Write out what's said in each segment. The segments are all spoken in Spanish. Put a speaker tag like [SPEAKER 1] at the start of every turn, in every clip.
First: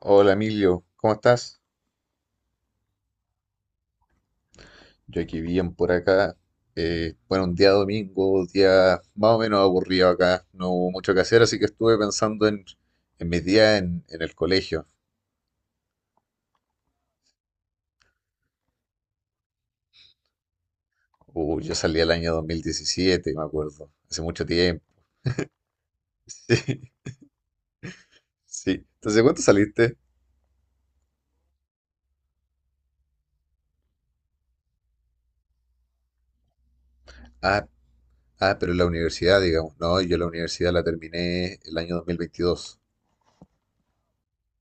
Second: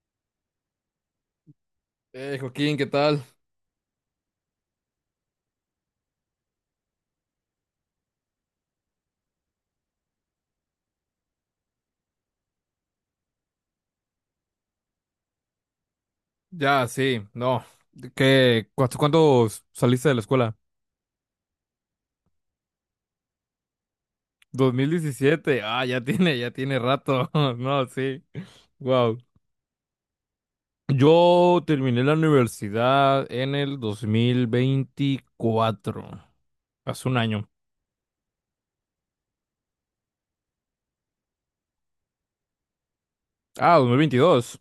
[SPEAKER 1] Hola Emilio, ¿cómo estás?
[SPEAKER 2] Joaquín, ¿qué tal?
[SPEAKER 1] Yo aquí bien por acá. Bueno, un día domingo, día más o menos aburrido acá. No hubo mucho que hacer, así que estuve pensando en mis días en el colegio.
[SPEAKER 2] Ya, sí, no. ¿Qué, cuánto, cuándo saliste de la escuela?
[SPEAKER 1] Yo salí el año 2017, me acuerdo. Hace mucho
[SPEAKER 2] Dos
[SPEAKER 1] tiempo.
[SPEAKER 2] mil diecisiete, Ah, ya tiene
[SPEAKER 1] Sí,
[SPEAKER 2] rato. No, sí.
[SPEAKER 1] sí.
[SPEAKER 2] Wow.
[SPEAKER 1] Entonces, ¿cuánto saliste?
[SPEAKER 2] Yo terminé la universidad en el 2024. Hace un año.
[SPEAKER 1] Ah, ah, pero en la universidad, digamos. No, yo la universidad la terminé el año 2022.
[SPEAKER 2] Ah, 2022.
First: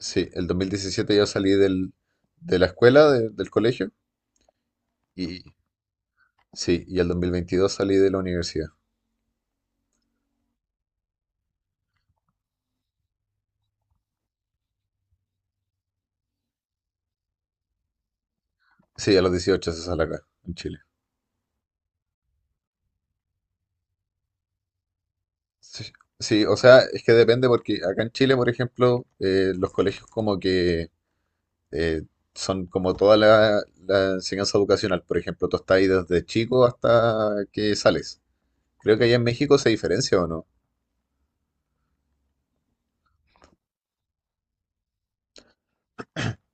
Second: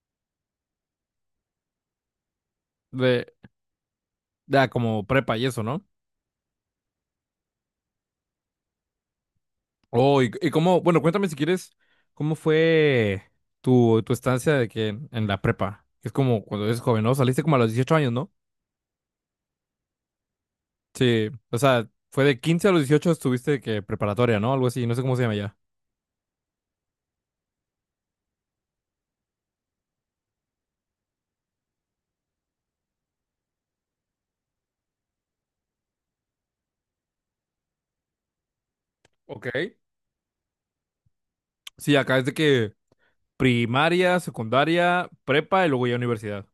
[SPEAKER 1] Sí, el 2017 yo salí de la escuela,
[SPEAKER 2] De,
[SPEAKER 1] del colegio.
[SPEAKER 2] ya, como prepa
[SPEAKER 1] Y,
[SPEAKER 2] y eso, ¿no?
[SPEAKER 1] sí, y el 2022 salí de la universidad.
[SPEAKER 2] Oh, y cómo, bueno, cuéntame si quieres, ¿cómo fue tu estancia de que en la prepa? Es como cuando eres joven, ¿no? Saliste como a los 18 años, ¿no?
[SPEAKER 1] Sí, a los 18 se sale acá, en Chile.
[SPEAKER 2] Sí, o sea, fue de 15 a los 18 estuviste que preparatoria, ¿no? Algo así, no sé cómo se llama ya.
[SPEAKER 1] Sí, sí, o sea, es que depende porque acá en Chile, por ejemplo, los colegios como que eh, son como toda la enseñanza educacional. Por ejemplo, tú estás ahí desde chico hasta que sales. Creo que allá en
[SPEAKER 2] Ok.
[SPEAKER 1] México se diferencia o no.
[SPEAKER 2] Sí, acá es de que primaria, secundaria, prepa y luego ya universidad.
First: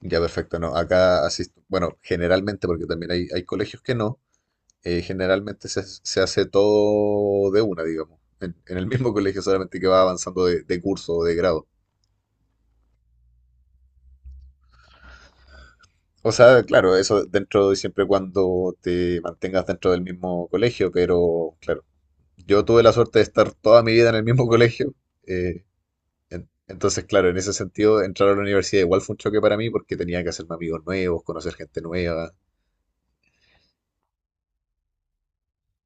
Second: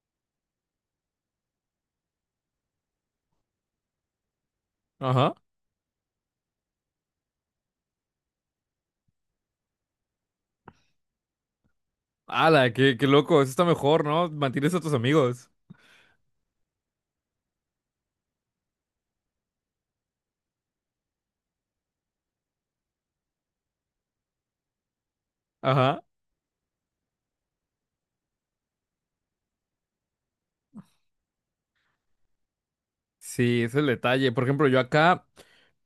[SPEAKER 1] Ya, perfecto, no. Acá asisto, bueno, generalmente porque también hay colegios que no,
[SPEAKER 2] Ajá.
[SPEAKER 1] generalmente se hace todo de una, digamos, en el mismo colegio, solamente que va avanzando de curso o de grado.
[SPEAKER 2] Ala, qué loco, eso está mejor, ¿no? Mantienes a tus amigos.
[SPEAKER 1] O sea, claro, eso dentro de siempre y cuando te mantengas dentro del mismo colegio, pero claro, yo tuve la suerte de estar toda mi vida en el mismo colegio. eh,
[SPEAKER 2] Ajá.
[SPEAKER 1] entonces, claro, en ese sentido, entrar a la universidad igual fue un choque para mí porque tenía que hacerme amigos nuevos, conocer gente nueva.
[SPEAKER 2] Sí, ese es el detalle. Por ejemplo, yo acá,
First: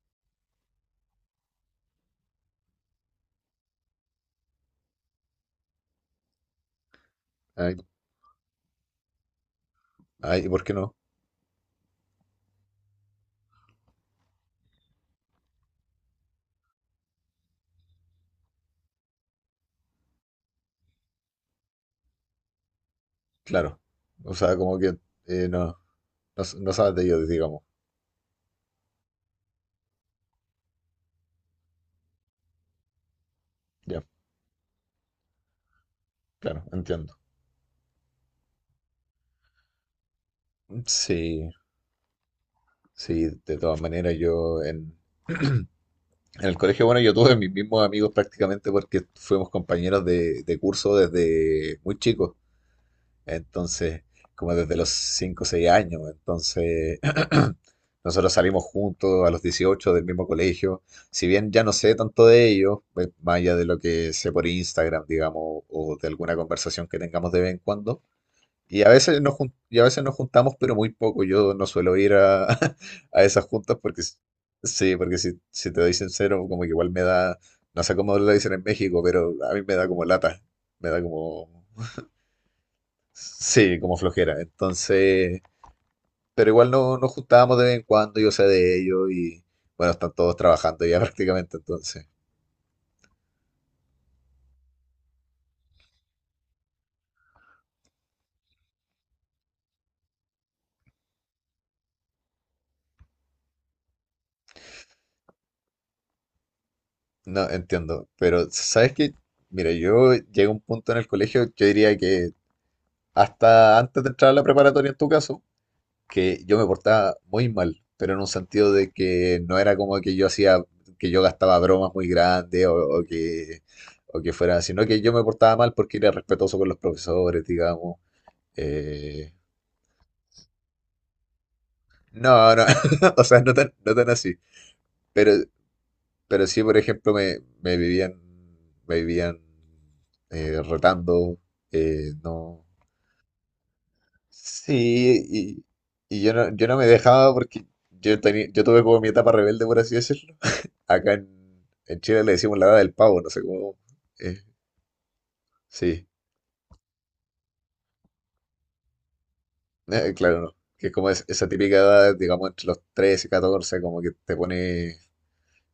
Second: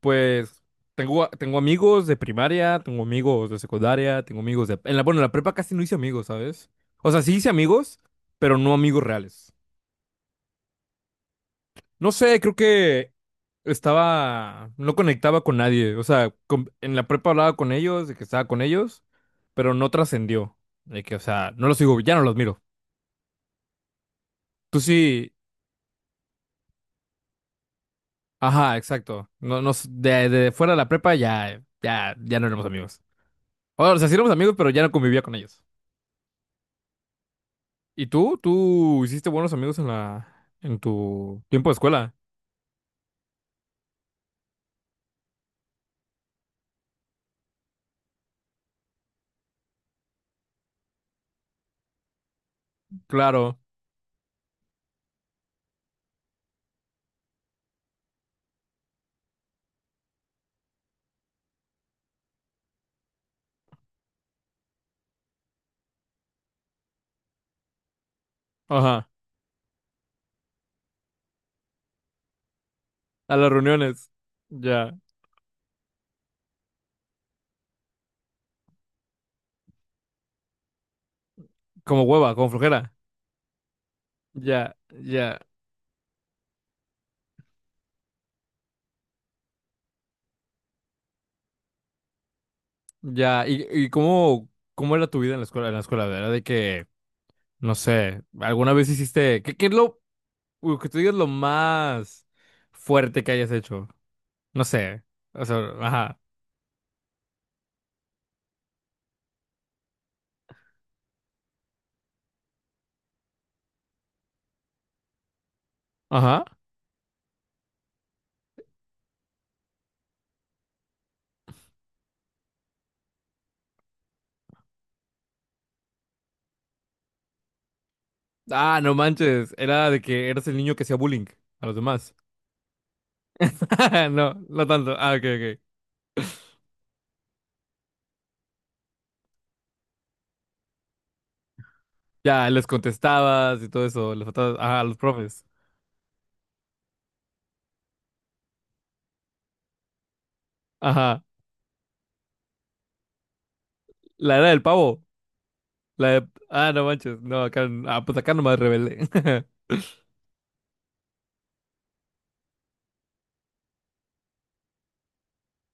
[SPEAKER 2] pues, tengo amigos de primaria, tengo amigos de secundaria, tengo amigos de... bueno, en la prepa casi no hice amigos, ¿sabes? O sea, sí hice
[SPEAKER 1] Ay,
[SPEAKER 2] amigos, pero no amigos reales.
[SPEAKER 1] ay, ¿por qué no?
[SPEAKER 2] No sé, creo que estaba, no conectaba con nadie. O sea, en la prepa hablaba con ellos, de que estaba con ellos, pero no trascendió. De que, o sea, no los sigo, ya no los miro.
[SPEAKER 1] Claro. O sea, como
[SPEAKER 2] Tú
[SPEAKER 1] que
[SPEAKER 2] sí,
[SPEAKER 1] eh, no, no, no sabes de ellos, digamos.
[SPEAKER 2] ajá, exacto. No, no, de fuera de la prepa ya no éramos amigos. O
[SPEAKER 1] Ya,
[SPEAKER 2] sea, sí éramos amigos, pero ya no convivía con ellos.
[SPEAKER 1] claro, entiendo.
[SPEAKER 2] ¿Y tú? ¿Tú hiciste buenos amigos en tu
[SPEAKER 1] Sí,
[SPEAKER 2] tiempo de escuela?
[SPEAKER 1] sí, de todas maneras yo en el colegio, bueno, yo tuve mis mismos amigos prácticamente porque fuimos compañeros de curso desde muy chicos,
[SPEAKER 2] Claro,
[SPEAKER 1] entonces, como desde los 5 o 6 años, entonces nosotros salimos juntos a los 18 del mismo colegio, si bien ya no sé tanto de ellos, pues, más allá de lo que sé por Instagram, digamos, o de alguna conversación que tengamos de vez en cuando. Y a
[SPEAKER 2] ajá,
[SPEAKER 1] veces nos juntamos, pero muy poco. Yo no suelo ir a, a
[SPEAKER 2] a
[SPEAKER 1] esas
[SPEAKER 2] las
[SPEAKER 1] juntas porque,
[SPEAKER 2] reuniones.
[SPEAKER 1] sí,
[SPEAKER 2] Ya,
[SPEAKER 1] porque si te doy sincero, como que igual me da, no sé cómo lo dicen en México, pero a mí me da como lata, me da como,
[SPEAKER 2] como hueva, como flojera.
[SPEAKER 1] sí, como flojera.
[SPEAKER 2] Ya, ya.
[SPEAKER 1] Entonces, pero igual no, nos juntábamos de vez en cuando, yo sé de ellos y bueno, están todos trabajando ya prácticamente, entonces,
[SPEAKER 2] Ya, ¿y cómo era tu vida en la escuela? En la escuela, ¿era de que, no sé, alguna vez hiciste, qué es lo que tú digas lo más fuerte que hayas hecho? No sé, o sea, ajá,
[SPEAKER 1] no entiendo. Pero, ¿sabes qué? Mira, yo llegué a un punto en el colegio, yo diría que hasta antes de entrar a la preparatoria en tu caso que
[SPEAKER 2] ajá.
[SPEAKER 1] yo me portaba muy mal, pero en un sentido de que no era como que yo hacía, que yo gastaba bromas muy grandes o que fuera, sino que yo me portaba mal porque era respetuoso con los profesores, digamos.
[SPEAKER 2] Ah, no
[SPEAKER 1] Eh,
[SPEAKER 2] manches, era de que eras el niño que hacía bullying a los demás.
[SPEAKER 1] no, no, o sea, no tan así.
[SPEAKER 2] No, no tanto. Ah, ok,
[SPEAKER 1] Pero,
[SPEAKER 2] ok.
[SPEAKER 1] pero sí, por ejemplo, me vivían retando,
[SPEAKER 2] Ya,
[SPEAKER 1] no.
[SPEAKER 2] les contestabas y todo eso, les faltabas, ajá, a los
[SPEAKER 1] Sí,
[SPEAKER 2] profes.
[SPEAKER 1] y yo no, yo no me dejaba porque yo tenía, yo tuve como mi etapa rebelde, por así decirlo. Acá
[SPEAKER 2] Ajá,
[SPEAKER 1] en, en Chile le decimos la edad del pavo, no sé cómo.
[SPEAKER 2] la
[SPEAKER 1] eh,
[SPEAKER 2] era del pavo.
[SPEAKER 1] sí,
[SPEAKER 2] Ah, no manches, no, acá, ah, pues acá nomás rebelde.
[SPEAKER 1] claro, no. Que es como esa típica edad, digamos, entre los 13 y 14, como que te pone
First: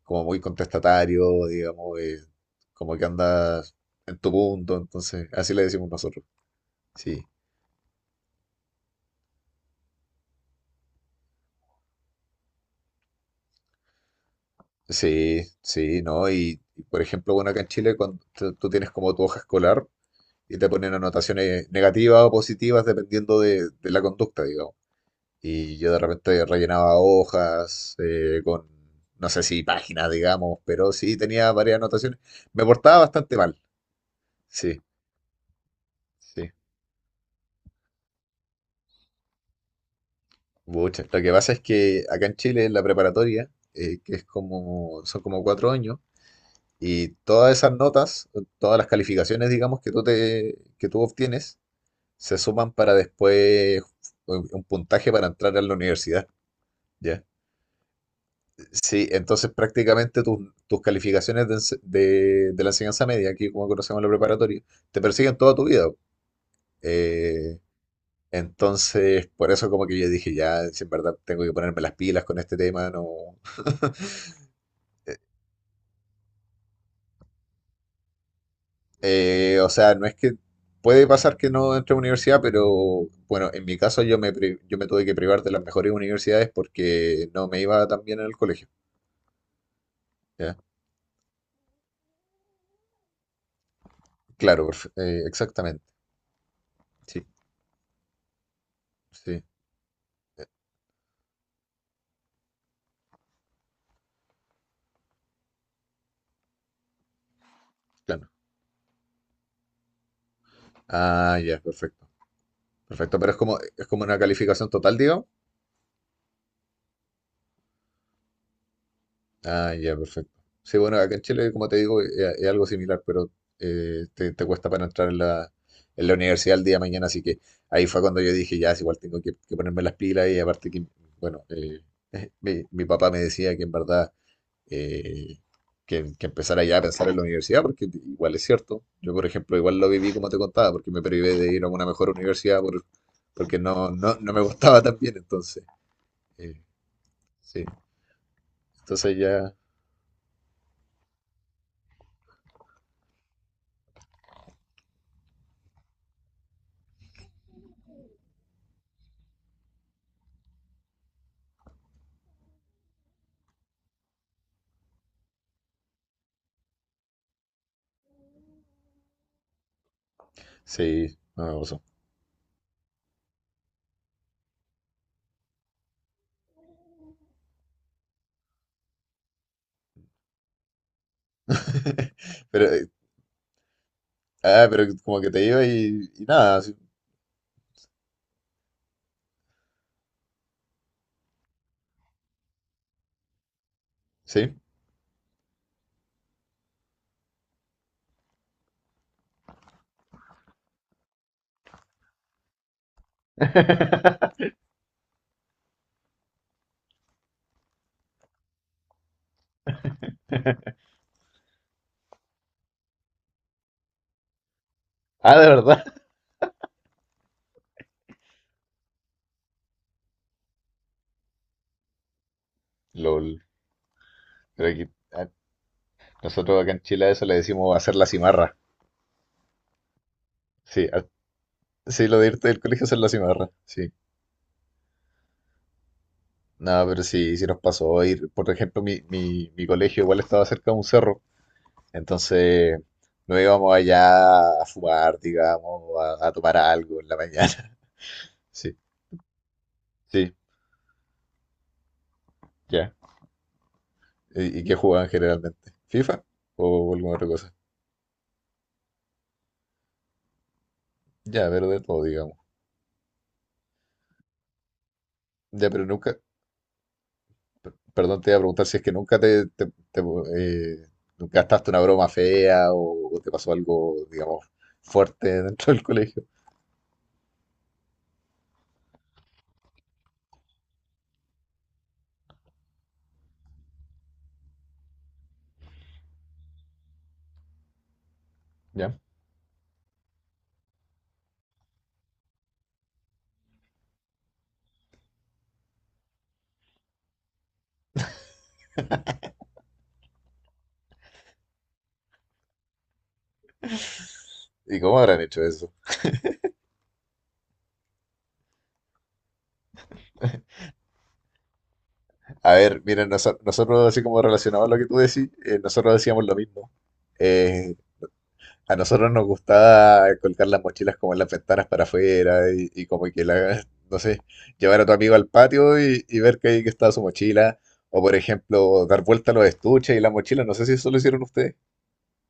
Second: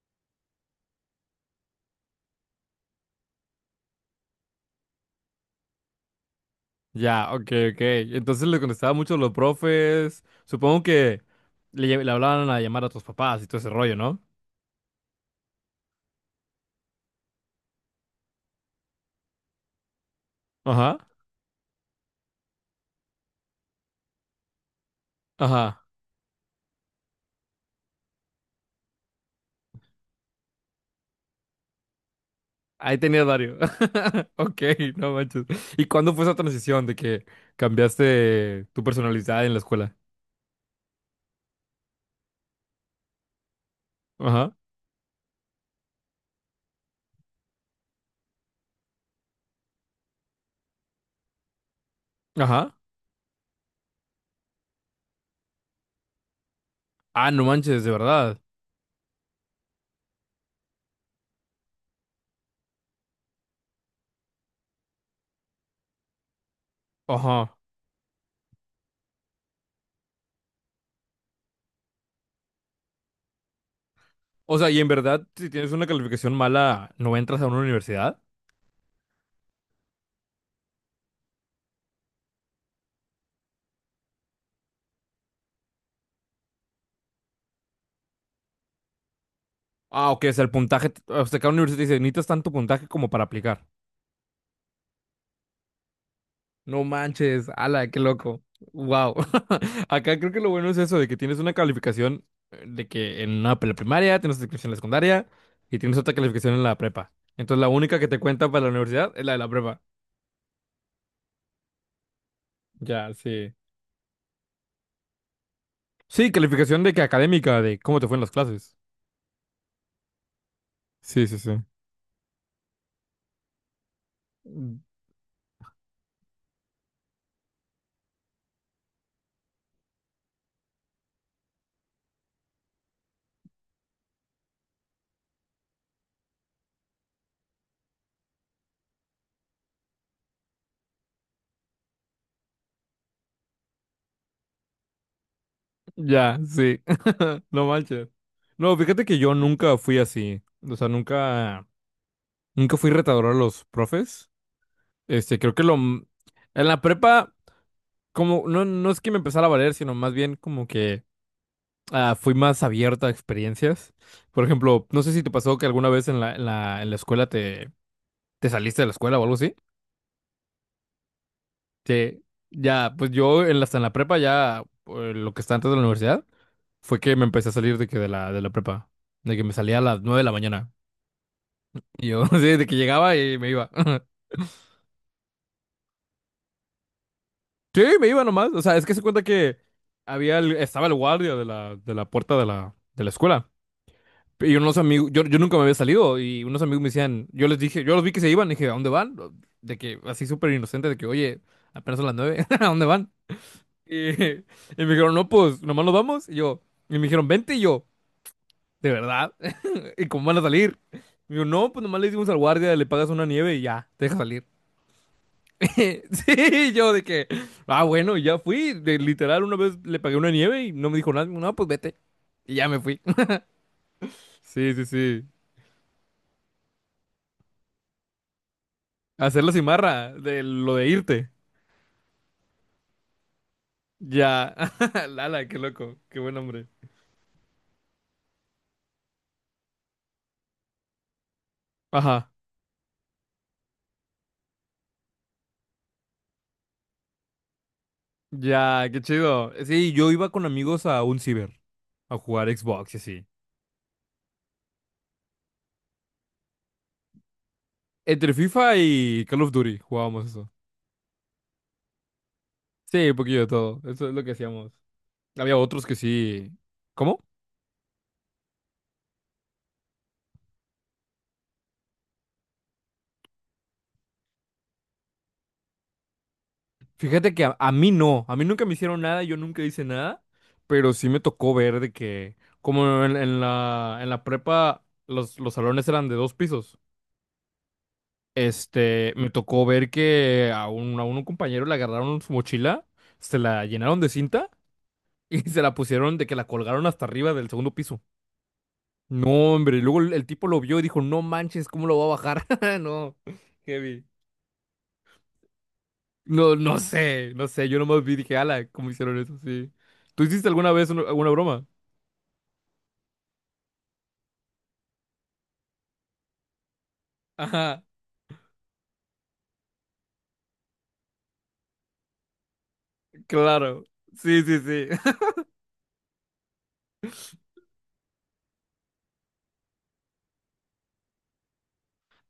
[SPEAKER 1] como muy contestatario, digamos, como que andas en tu punto, entonces, así le decimos nosotros. Sí,
[SPEAKER 2] Ya, ok, ok. Entonces le contestaba mucho a los profes. Supongo que le hablaban a llamar a tus papás y todo ese rollo, ¿no?
[SPEAKER 1] sí, sí, ¿no? Y, por ejemplo, bueno, acá en Chile, cuando tú tienes como tu hoja escolar y te ponen
[SPEAKER 2] Ajá,
[SPEAKER 1] anotaciones negativas o positivas dependiendo de la conducta, digamos. Y
[SPEAKER 2] ajá.
[SPEAKER 1] yo de repente rellenaba hojas no sé si páginas, digamos, pero sí tenía varias anotaciones. Me portaba
[SPEAKER 2] Ahí tenías
[SPEAKER 1] bastante
[SPEAKER 2] varios.
[SPEAKER 1] mal,
[SPEAKER 2] Ok,
[SPEAKER 1] sí,
[SPEAKER 2] no manches. ¿Y cuándo fue esa
[SPEAKER 1] sí.
[SPEAKER 2] transición de que cambiaste tu personalidad en la escuela?
[SPEAKER 1] Muchas. Lo que pasa es que acá en Chile, en la preparatoria, que es
[SPEAKER 2] Ajá,
[SPEAKER 1] como, son como 4 años, y todas esas notas, todas las calificaciones, digamos, que tú obtienes, se suman
[SPEAKER 2] ajá.
[SPEAKER 1] para después un puntaje para entrar a la universidad, ¿ya?
[SPEAKER 2] Ah, no manches, de verdad.
[SPEAKER 1] Sí, entonces prácticamente tus, tus calificaciones de, de la enseñanza media, aquí como conocemos la preparatoria, te persiguen toda tu vida. Eh,
[SPEAKER 2] Ajá.
[SPEAKER 1] entonces, por eso como que yo dije, ya, si en verdad tengo que ponerme las pilas con este tema, no...
[SPEAKER 2] O sea, y en verdad, si tienes una calificación mala, ¿no entras a una universidad?
[SPEAKER 1] O sea, no es que puede pasar que no entre a universidad, pero bueno, en mi caso yo me tuve que privar de las mejores universidades porque no me iba tan bien en el colegio.
[SPEAKER 2] Ah, ok, o sea, el
[SPEAKER 1] ¿Ya?
[SPEAKER 2] puntaje, o sea, cada universidad te dice, necesitas tanto puntaje como para aplicar.
[SPEAKER 1] Claro, exactamente.
[SPEAKER 2] No
[SPEAKER 1] Sí,
[SPEAKER 2] manches, ala, qué loco. Wow.
[SPEAKER 1] sí,
[SPEAKER 2] Acá creo que lo bueno es eso, de que tienes una calificación de que en una primaria, tienes otra calificación en la secundaria y tienes otra calificación en la prepa. Entonces la única que te
[SPEAKER 1] claro.
[SPEAKER 2] cuenta para la universidad es la de la prepa.
[SPEAKER 1] Ah, ya, perfecto.
[SPEAKER 2] Ya,
[SPEAKER 1] Perfecto, pero
[SPEAKER 2] sí.
[SPEAKER 1] es como una calificación total, digamos.
[SPEAKER 2] Sí, calificación de que académica, de cómo te fue en las clases.
[SPEAKER 1] Ah, ya, perfecto. Sí, bueno, acá en
[SPEAKER 2] Sí, sí,
[SPEAKER 1] Chile,
[SPEAKER 2] sí.
[SPEAKER 1] como te digo, es algo similar, pero te cuesta
[SPEAKER 2] Mm.
[SPEAKER 1] para entrar en la universidad el día de mañana, así que ahí fue cuando yo dije, ya, es igual tengo que ponerme las pilas y aparte que, bueno, mi papá me decía que en verdad eh, que empezara ya a pensar en la universidad, porque igual es cierto. Yo, por ejemplo, igual lo viví como te contaba, porque me privé de ir a una mejor universidad porque no, no, no me gustaba tan bien, entonces,
[SPEAKER 2] Ya,
[SPEAKER 1] eh,
[SPEAKER 2] sí.
[SPEAKER 1] sí.
[SPEAKER 2] No manches. No, fíjate
[SPEAKER 1] Entonces
[SPEAKER 2] que yo
[SPEAKER 1] ya,
[SPEAKER 2] nunca fui así. O sea, nunca fui retador a los profes. Este, creo que lo, en la prepa. Como, no, no es que me empezara a valer, sino más bien como que fui más abierta a experiencias. Por ejemplo, no sé si te pasó que alguna vez en la escuela te saliste de la escuela o algo así.
[SPEAKER 1] sí, no me pasó.
[SPEAKER 2] Que ya, pues yo en la, hasta en la prepa, ya lo que está antes de la universidad, fue que me empecé a salir de que de la prepa. De que me salía a las 9 de la mañana. Y yo, sí,
[SPEAKER 1] Pero,
[SPEAKER 2] de que llegaba y me iba.
[SPEAKER 1] pero como que te iba y nada, sí,
[SPEAKER 2] Sí, me iba nomás. O sea, es que se cuenta que había estaba el guardia de la puerta de la escuela.
[SPEAKER 1] sí,
[SPEAKER 2] Y unos amigos, yo nunca me había salido y unos amigos me decían, yo les dije, yo los vi que se iban, dije, ¿a dónde van? De que, así súper inocente, de que, oye, apenas son las 9, ¿a dónde van? Y me dijeron, no, pues, nomás nos vamos. Y yo, y me dijeron, vente, y yo, ¿de verdad? ¿Y cómo van a salir? Y yo, no, pues nomás le decimos al guardia, le pagas una nieve y ya, te deja salir.
[SPEAKER 1] ah, de verdad.
[SPEAKER 2] Sí, y yo de que, ah, bueno, y ya fui, de, literal, una vez le pagué una nieve y no me dijo nada, no, pues vete, y ya me fui.
[SPEAKER 1] LOL. Pero
[SPEAKER 2] Sí, sí,
[SPEAKER 1] aquí, ah,
[SPEAKER 2] sí.
[SPEAKER 1] nosotros acá en Chile a eso le decimos hacer la cimarra.
[SPEAKER 2] Hacer la cimarra de lo
[SPEAKER 1] Sí,
[SPEAKER 2] de
[SPEAKER 1] ah,
[SPEAKER 2] irte.
[SPEAKER 1] sí, lo de irte del colegio a hacer la cimarra, sí.
[SPEAKER 2] Ya, lala, qué loco, qué buen hombre.
[SPEAKER 1] No, pero sí, sí nos pasó ir, por ejemplo, mi colegio igual estaba cerca de un cerro,
[SPEAKER 2] Ajá,
[SPEAKER 1] entonces nos íbamos allá a fumar, digamos, a tomar algo en la mañana. Sí,
[SPEAKER 2] ya, qué chido. Sí, yo iba
[SPEAKER 1] sí,
[SPEAKER 2] con amigos a un ciber, a jugar
[SPEAKER 1] ya.
[SPEAKER 2] Xbox y así.
[SPEAKER 1] Y qué jugaban generalmente? ¿FIFA o alguna otra cosa?
[SPEAKER 2] Entre FIFA y Call of Duty jugábamos eso.
[SPEAKER 1] Ya, pero de todo, digamos.
[SPEAKER 2] Sí, un poquillo de todo, eso es lo que hacíamos. Había
[SPEAKER 1] Ya, pero
[SPEAKER 2] otros que
[SPEAKER 1] nunca,
[SPEAKER 2] sí. ¿Cómo?
[SPEAKER 1] perdón, te iba a preguntar si es que nunca eh, gastaste una broma fea o te pasó algo, digamos, fuerte dentro del colegio.
[SPEAKER 2] Fíjate que a mí no, a mí nunca me hicieron nada, yo nunca hice nada, pero sí me tocó ver de que, como en la prepa, los salones eran de dos pisos.
[SPEAKER 1] ¿Ya?
[SPEAKER 2] Este, me tocó ver que a un compañero le agarraron su mochila, se la llenaron de cinta y se la pusieron de que la colgaron hasta arriba del segundo piso. No, hombre, y luego el tipo lo vio y dijo, no manches, ¿cómo lo va a bajar? No, heavy.
[SPEAKER 1] ¿Y cómo habrán hecho eso?
[SPEAKER 2] No, no sé, yo nomás vi y dije, ala, ¿cómo hicieron eso? Sí. ¿Tú hiciste alguna vez alguna broma?
[SPEAKER 1] A ver, miren, nosotros, así como relacionado a lo que tú decís, nosotros decíamos lo mismo. Eh,
[SPEAKER 2] Ajá,
[SPEAKER 1] A nosotros nos gustaba colgar las mochilas como en las ventanas para afuera y como que la,
[SPEAKER 2] claro.
[SPEAKER 1] no sé,
[SPEAKER 2] Sí, sí,
[SPEAKER 1] llevar a
[SPEAKER 2] sí.
[SPEAKER 1] tu amigo al patio y ver que ahí que estaba su mochila. O por ejemplo, dar vuelta a los estuches y las mochilas. No sé si eso lo hicieron ustedes.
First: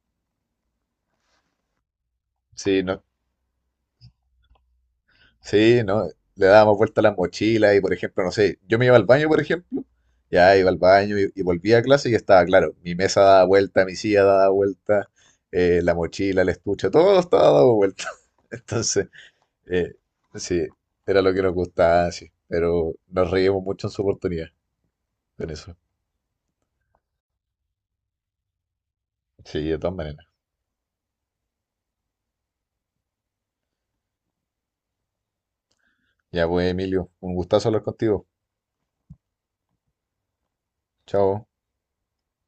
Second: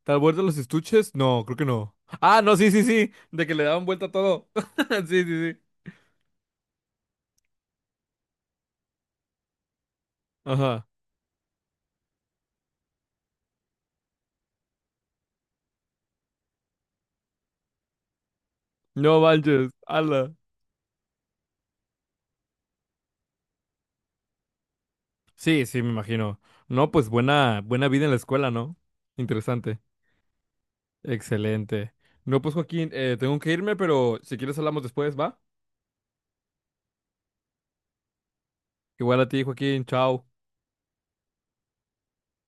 [SPEAKER 2] ¿Tal vuelta los estuches? No, creo que no. Ah, no, sí,
[SPEAKER 1] Sí,
[SPEAKER 2] sí,
[SPEAKER 1] no.
[SPEAKER 2] sí, de que le daban vuelta a todo. Sí, sí, sí.
[SPEAKER 1] Sí, no. Le dábamos vuelta a las mochilas y por ejemplo, no sé, yo me iba al baño, por ejemplo. Ya iba al
[SPEAKER 2] Ajá.
[SPEAKER 1] baño y volvía a clase y estaba claro. Mi mesa daba vuelta, mi silla daba vuelta, la mochila, el estuche, todo estaba dado vuelta. Entonces...
[SPEAKER 2] No manches,
[SPEAKER 1] Eh,
[SPEAKER 2] ala.
[SPEAKER 1] sí, era lo que nos gustaba, sí. Pero nos reímos mucho en su oportunidad con
[SPEAKER 2] Sí,
[SPEAKER 1] eso.
[SPEAKER 2] sí, me imagino. No, pues buena, buena vida en la escuela, ¿no?
[SPEAKER 1] Sí, de
[SPEAKER 2] Interesante.
[SPEAKER 1] todas maneras.
[SPEAKER 2] Excelente. No, pues Joaquín, tengo que irme, pero si quieres hablamos después, ¿va?
[SPEAKER 1] Ya pues, Emilio, un gustazo hablar contigo.
[SPEAKER 2] Igual a ti, Joaquín, chao.
[SPEAKER 1] Chao.